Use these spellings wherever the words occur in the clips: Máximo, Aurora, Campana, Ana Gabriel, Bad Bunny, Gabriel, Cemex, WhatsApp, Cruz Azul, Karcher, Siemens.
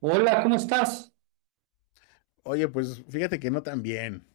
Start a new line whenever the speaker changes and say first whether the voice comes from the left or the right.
right: Hola, ¿cómo estás?
left: Oye, pues fíjate que no tan bien.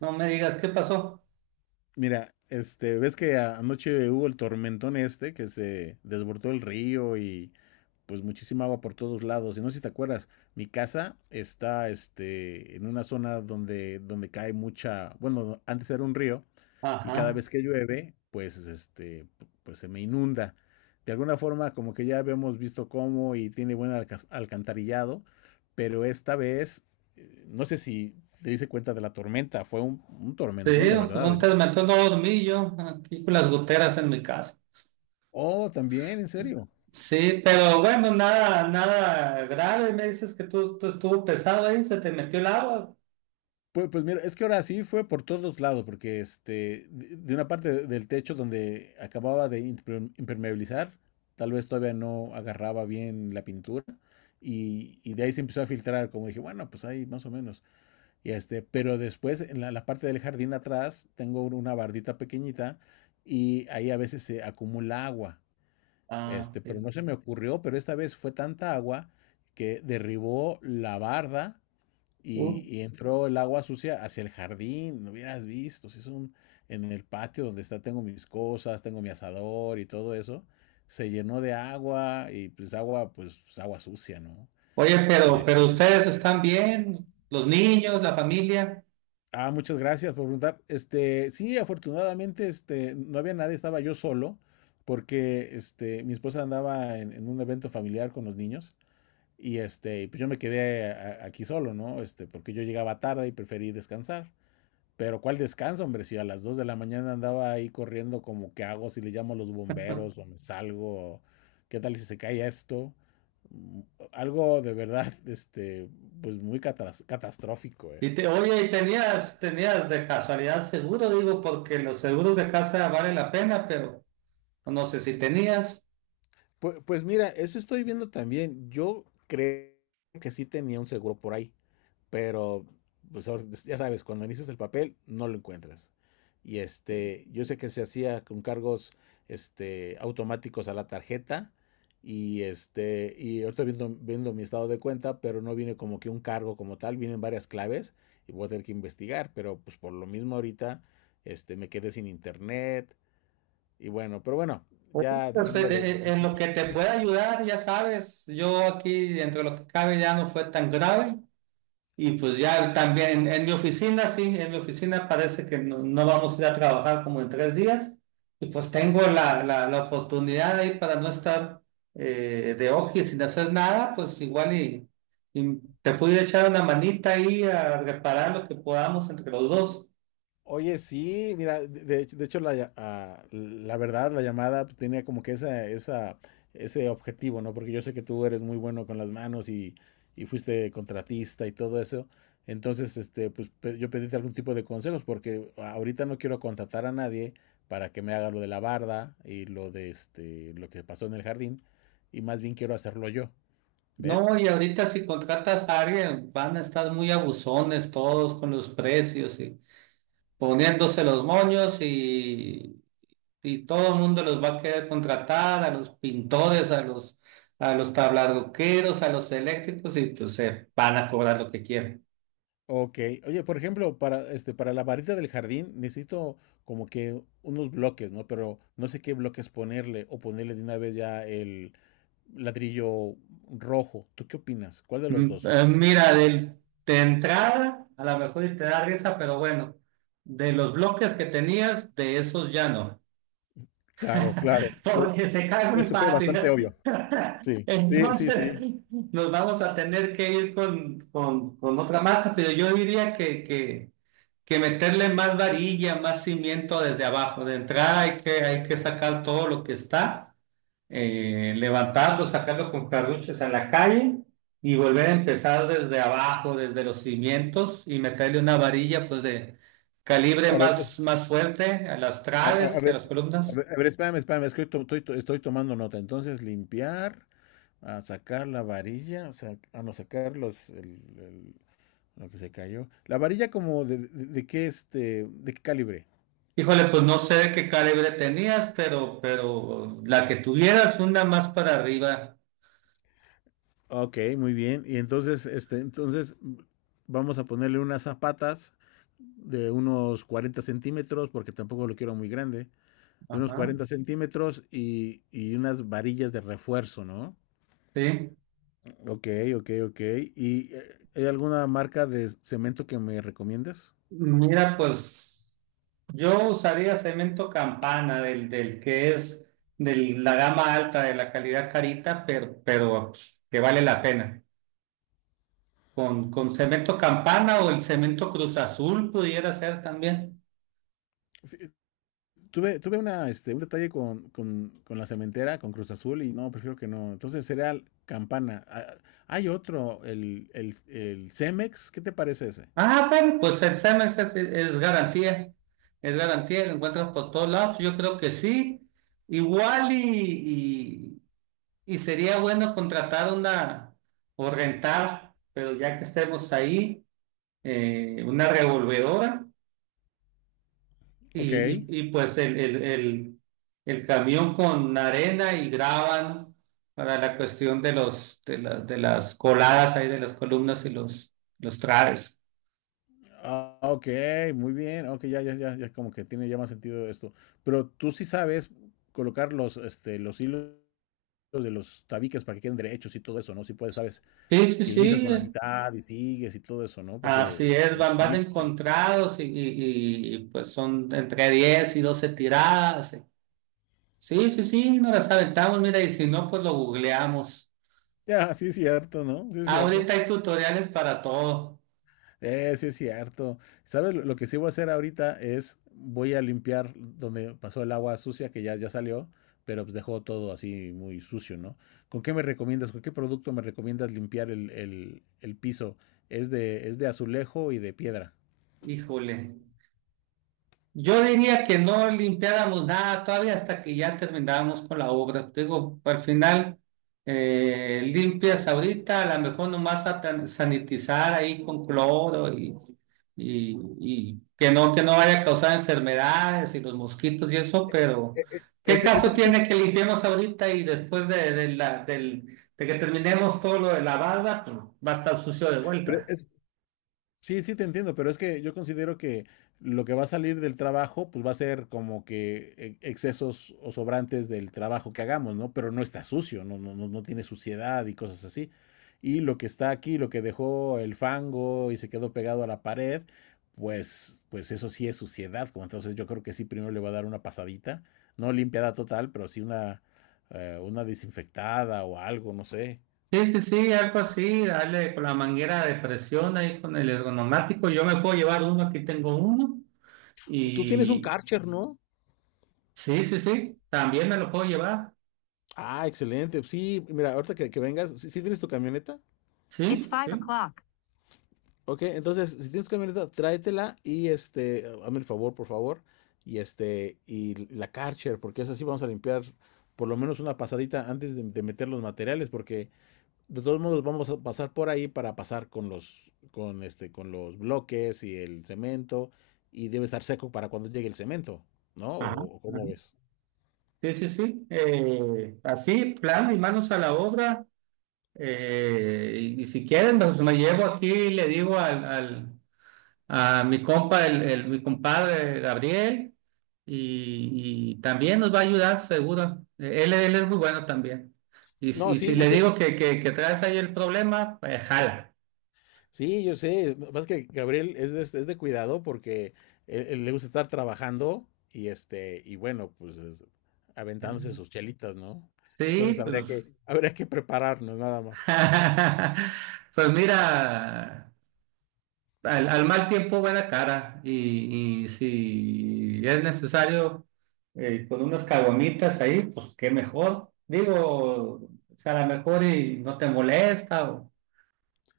right: No me digas qué pasó.
left: Mira, ves que anoche hubo el tormentón este que se desbordó el río y pues muchísima agua por todos lados. Y no sé si te acuerdas, mi casa está en una zona donde cae mucha, bueno, antes era un río y cada
right: Ajá.
left: vez que llueve, pues pues se me inunda. De alguna forma, como que ya habíamos visto cómo y tiene buen alcantarillado, pero esta vez, no sé si te diste cuenta de la tormenta, fue un
right: Sí,
left: tormentón de
right: pues
left: verdad,
right: un
left: ¿eh?
right: tormento no dormí yo, aquí con las goteras en mi casa.
left: Oh, también, en serio.
right: Sí, pero bueno, nada, nada grave. Me dices que tú estuvo pesado ahí, se te metió el agua.
left: Pues mira, es que ahora sí fue por todos lados, porque de una parte del techo donde acababa de impermeabilizar, tal vez todavía no agarraba bien la pintura, y de ahí se empezó a filtrar, como dije, bueno, pues ahí más o menos. Y pero después en la parte del jardín atrás tengo una bardita pequeñita y ahí a veces se acumula agua.
right: Ah,
left: Pero
right: sí.
left: no se me ocurrió, pero esta vez fue tanta agua que derribó la barda. Y,
right: Uh.
left: y entró el agua sucia hacia el jardín, no hubieras visto, si es un, en el patio donde está, tengo mis cosas, tengo mi asador y todo eso, se llenó de agua y pues agua sucia, ¿no?
right: Oye,
left: Y
right: pero,
left: es-
right: pero ustedes están bien, los niños, la familia.
left: muchas gracias por preguntar. Sí, afortunadamente, no había nadie, estaba yo solo, porque mi esposa andaba en un evento familiar con los niños y pues yo me quedé aquí solo, ¿no? Porque yo llegaba tarde y preferí descansar. Pero cuál descanso, hombre, si a las 2 de la mañana andaba ahí corriendo como qué hago, si le llamo a los bomberos o me salgo, o qué tal si se cae esto. Mm, Algo de verdad, pues muy catastrófico, eh.
right: Oye, y tenías de casualidad seguro, digo, porque los seguros de casa vale la pena, pero no sé si tenías.
left: Pues mira, eso estoy viendo también. Yo creo que sí tenía un seguro por ahí, pero pues ya sabes, cuando inicias el papel no lo encuentras. Yo sé que se hacía con cargos automáticos a la tarjeta y y ahorita viendo mi estado de cuenta, pero no viene como que un cargo como tal, vienen varias claves y voy a tener que investigar, pero pues por lo mismo ahorita me quedé sin internet y bueno, pero bueno,
right: Pues,
left: ya
right: en,
left: dejándole.
right: en- en lo que te pueda ayudar, ya sabes, yo aquí dentro de lo que cabe ya no fue tan grave. Y pues ya también en mi oficina, sí, en mi oficina parece que no, no vamos a ir a trabajar como en 3 días, y pues tengo la oportunidad ahí para no estar de oqui sin hacer nada, pues igual y, y te pude echar una manita ahí a reparar lo que podamos entre los dos.
left: Oye, sí, mira, de hecho, la verdad, la llamada pues tenía como que esa, ese objetivo, ¿no? Porque yo sé que tú eres muy bueno con las manos y fuiste contratista y todo eso. Entonces, pues yo pedíte algún tipo de consejos porque ahorita no quiero contratar a nadie para que me haga lo de la barda y lo de lo que pasó en el jardín y más bien quiero hacerlo yo, ¿ves?
right: No, y ahorita si contratas a alguien, van a estar muy abusones todos con los precios y poniéndose los moños y, todo el mundo los va a querer contratar, a los pintores, a los tablarroqueros, a los eléctricos y pues se van a cobrar lo que quieran.
left: Ok, oye, por ejemplo, para para la varita del jardín necesito como que unos bloques, ¿no? Pero no sé qué bloques ponerle o ponerle de una vez ya el ladrillo rojo. ¿Tú qué opinas? ¿Cuál de los dos?
right: Mira, de entrada, a lo mejor y te da risa, pero bueno, de los bloques que tenías, de esos ya no,
left: Claro, claro. Ya-
right: porque se cae muy
left: eso fue bastante
right: fácil.
left: obvio. Sí, sí, sí, sí.
right: Entonces, nos vamos a tener que ir con, con otra marca, pero yo diría que, que meterle más varilla, más cimiento desde abajo. De entrada hay que sacar todo lo que está, levantarlo, sacarlo con carruches a la calle y volver a empezar desde abajo, desde los cimientos y meterle una varilla pues de calibre
left: A ver, es-
right: más, más fuerte a las
left: a
right: traves y a las
left: ver, a
right: columnas.
left: ver, a ver, espérame, es que estoy tomando nota. Entonces, limpiar, a sacar la varilla, a no sacar los lo que se cayó. La varilla como de qué de qué calibre.
right: Híjole, pues no sé de qué calibre tenías, pero la que tuvieras, una más para arriba.
left: Ok, muy bien. Y entonces vamos a ponerle unas zapatas de unos 40 centímetros, porque tampoco lo quiero muy grande, de unos
right: Ajá.
left: 40 centímetros y unas varillas de refuerzo, ¿no?
right: Sí.
left: Ok, ok, ok. ¿Y hay alguna marca de cemento que me recomiendes?
right: Mira, pues yo usaría cemento Campana, del que es de la gama alta, de la calidad carita, pero que vale la pena. Con, cemento Campana o el cemento Cruz Azul pudiera ser también.
left: Fí- tuve una, un detalle con la cementera, con Cruz Azul, y no, prefiero que no. Entonces sería Campana. Ah, hay otro, el Cemex, ¿qué te parece ese?
right: Ah, bueno, pues el Siemens es garantía, es garantía, lo encuentras por todos lados, yo creo que sí. Igual y sería bueno contratar una o rentar, pero ya que estemos ahí, una revolvedora
left: Ok.
right: y, y pues el, el camión con arena y graban para la cuestión de las coladas ahí, de las columnas y los traves.
left: Ah, ok, muy bien. Ok, ya como que tiene ya más sentido esto. Pero tú sí sabes colocar los hilos de los tabiques para que queden derechos y todo eso, ¿no? Si puedes, sabes
right: Sí, sí,
left: que inicias
right: sí.
left: con la mitad y sigues y todo eso, ¿no? Porque
right: Así es,
left: bueno,
right: van,
left: a
right: van
left: mí sí, se-
right: encontrados pues son entre 10 y 12 tiradas. Sí, sí, sí, nos las aventamos, mira, y si no, pues lo googleamos.
left: ya, sí es cierto, ¿no? Sí es cierto.
right: Ahorita hay tutoriales para todo.
left: Sí es cierto. ¿Sabes? Lo que sí voy a hacer ahorita es voy a limpiar donde pasó el agua sucia, que ya salió, pero pues dejó todo así muy sucio, ¿no? ¿Con qué me recomiendas? ¿Con qué producto me recomiendas limpiar el piso? Es de azulejo y de piedra.
right: Híjole. Yo diría que no limpiáramos nada todavía hasta que ya termináramos con la obra. Te digo, al final limpias ahorita, a lo mejor nomás sanitizar ahí con cloro y que no vaya a causar enfermedades y los mosquitos y eso, pero ¿qué
left: Ese, ese,
right: caso
left: ese
right: tiene que
left: es,
right: limpiemos ahorita y después de que terminemos todo lo de la barda, pues va a estar sucio de
left: pero
right: vuelta?
left: es- sí, sí, te entiendo, pero es que yo considero que lo que va a salir del trabajo, pues va a ser como que excesos o sobrantes del trabajo que hagamos, ¿no? Pero no está sucio, no, no, no tiene suciedad y cosas así. Y lo que está aquí, lo que dejó el fango y se quedó pegado a la pared, pues eso sí es suciedad, como entonces yo creo que sí primero le va a dar una pasadita, no limpiada total, pero sí una desinfectada o algo, no sé.
right: Sí, sí, sí, algo así, dale con la manguera de presión ahí con el ergonomático. Yo me puedo llevar uno, aquí tengo uno.
left: Tú tienes un
right: Y
left: Karcher, ¿no?
right: sí, sí, sí, también me lo puedo llevar.
left: Ah, excelente. Sí, mira, ahorita que vengas, ¿si tienes tu camioneta? It's
right: Sí,
left: five
right: sí.
left: o'clock. Ok, entonces, si tienes tu camioneta, tráetela y hazme el favor, por favor, y la Karcher, porque es así, vamos a limpiar por lo menos una pasadita antes de meter los materiales, porque de todos modos vamos a pasar por ahí para pasar con los bloques y el cemento, y debe estar seco para cuando llegue el cemento, ¿no?
right: Ajá,
left: ¿O cómo
right: ajá.
left: ves?
right: Sí, sí, sí. Así, plan y manos a la obra. Y, si quieren, pues me llevo aquí y le digo al, a mi compa, mi compadre Gabriel, y, también nos va a ayudar, seguro. Él es muy bueno también. Y, si
left: No,
right: y
left: sí,
right: si
left: yo
right: le
left: sé.
right: digo que, que traes ahí el problema, pues jala.
left: Sí, yo sé. Más que Gabriel es de cuidado porque él le gusta estar trabajando y bueno, pues es- aventándose sus chelitas, ¿no? Entonces
right: Sí,
left: habría
right: pues.
left: que, habría que prepararnos nada más.
right: Pues mira, al mal tiempo buena cara. Y si es necesario con unas caguamitas ahí, pues qué mejor. Digo, o sea, a lo mejor y no te molesta.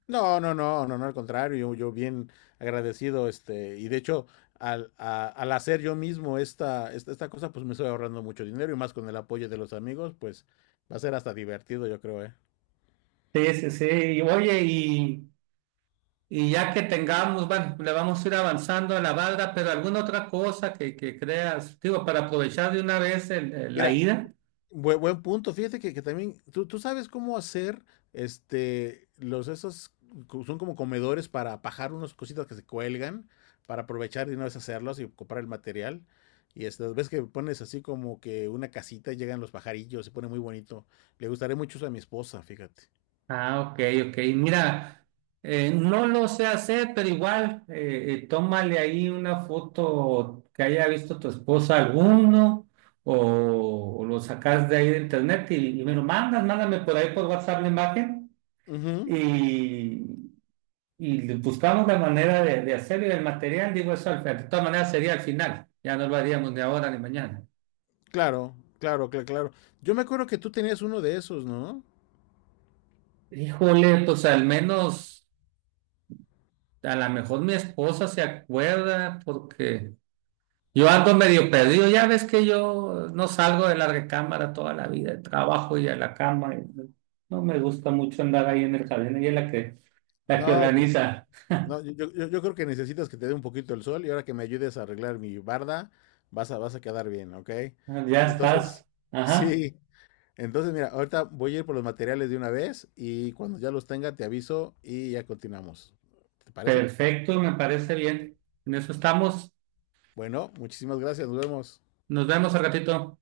left: No, no, no, no, no, al contrario, yo bien agradecido, y de hecho, al hacer yo mismo esta cosa, pues me estoy ahorrando mucho dinero y más con el apoyo de los amigos, pues va a ser hasta divertido, yo creo, ¿eh?
right: Sí, sí, sí. Oye, y ya que tengamos, bueno, le vamos a ir avanzando a la barra, pero alguna otra cosa que, creas, digo, para aprovechar de una vez la
left: Mira,
right: ida.
left: Buen punto, fíjate que también, tú sabes cómo hacer, este, los esos, son como comedores para pajar unas cositas que se cuelgan, para aprovechar y no deshacerlos y comprar el material. Y estas ves que pones así como que una casita y llegan los pajarillos, se pone muy bonito. Le gustaría mucho eso a mi esposa, fíjate.
right: Ah, ok, ok. Mira, no lo sé hacer, pero igual, tómale ahí una foto que haya visto tu esposa alguno, o lo sacas de ahí de internet y, me lo mandas, mándame por ahí por WhatsApp la imagen.
left: Ujú,
right: Y buscamos la manera de, hacerlo y el material, digo eso, de todas maneras sería al final, ya no lo haríamos ni ahora ni mañana.
left: claro, claro, claro, claro. Yo me acuerdo que tú tenías uno de esos, ¿no?
right: Híjole, pues al menos, a lo mejor mi esposa se acuerda porque yo ando medio perdido, ya ves que yo no salgo de la recámara toda la vida, trabajo y a la cama, y no me gusta mucho andar ahí en el jardín, ella es la que
left: No,
right: organiza.
left: no, yo creo que necesitas que te dé un poquito el sol, y ahora que me ayudes a arreglar mi barda, vas a quedar bien, ¿ok?
right: Ah, ya
left: Entonces,
right: estás, ajá,
left: sí, entonces mira, ahorita voy a ir por los materiales de una vez, y cuando ya los tenga te aviso y ya continuamos. ¿Te parece?
right: perfecto, me parece bien, en eso estamos,
left: Bueno, muchísimas gracias, nos vemos.
right: nos vemos al ratito.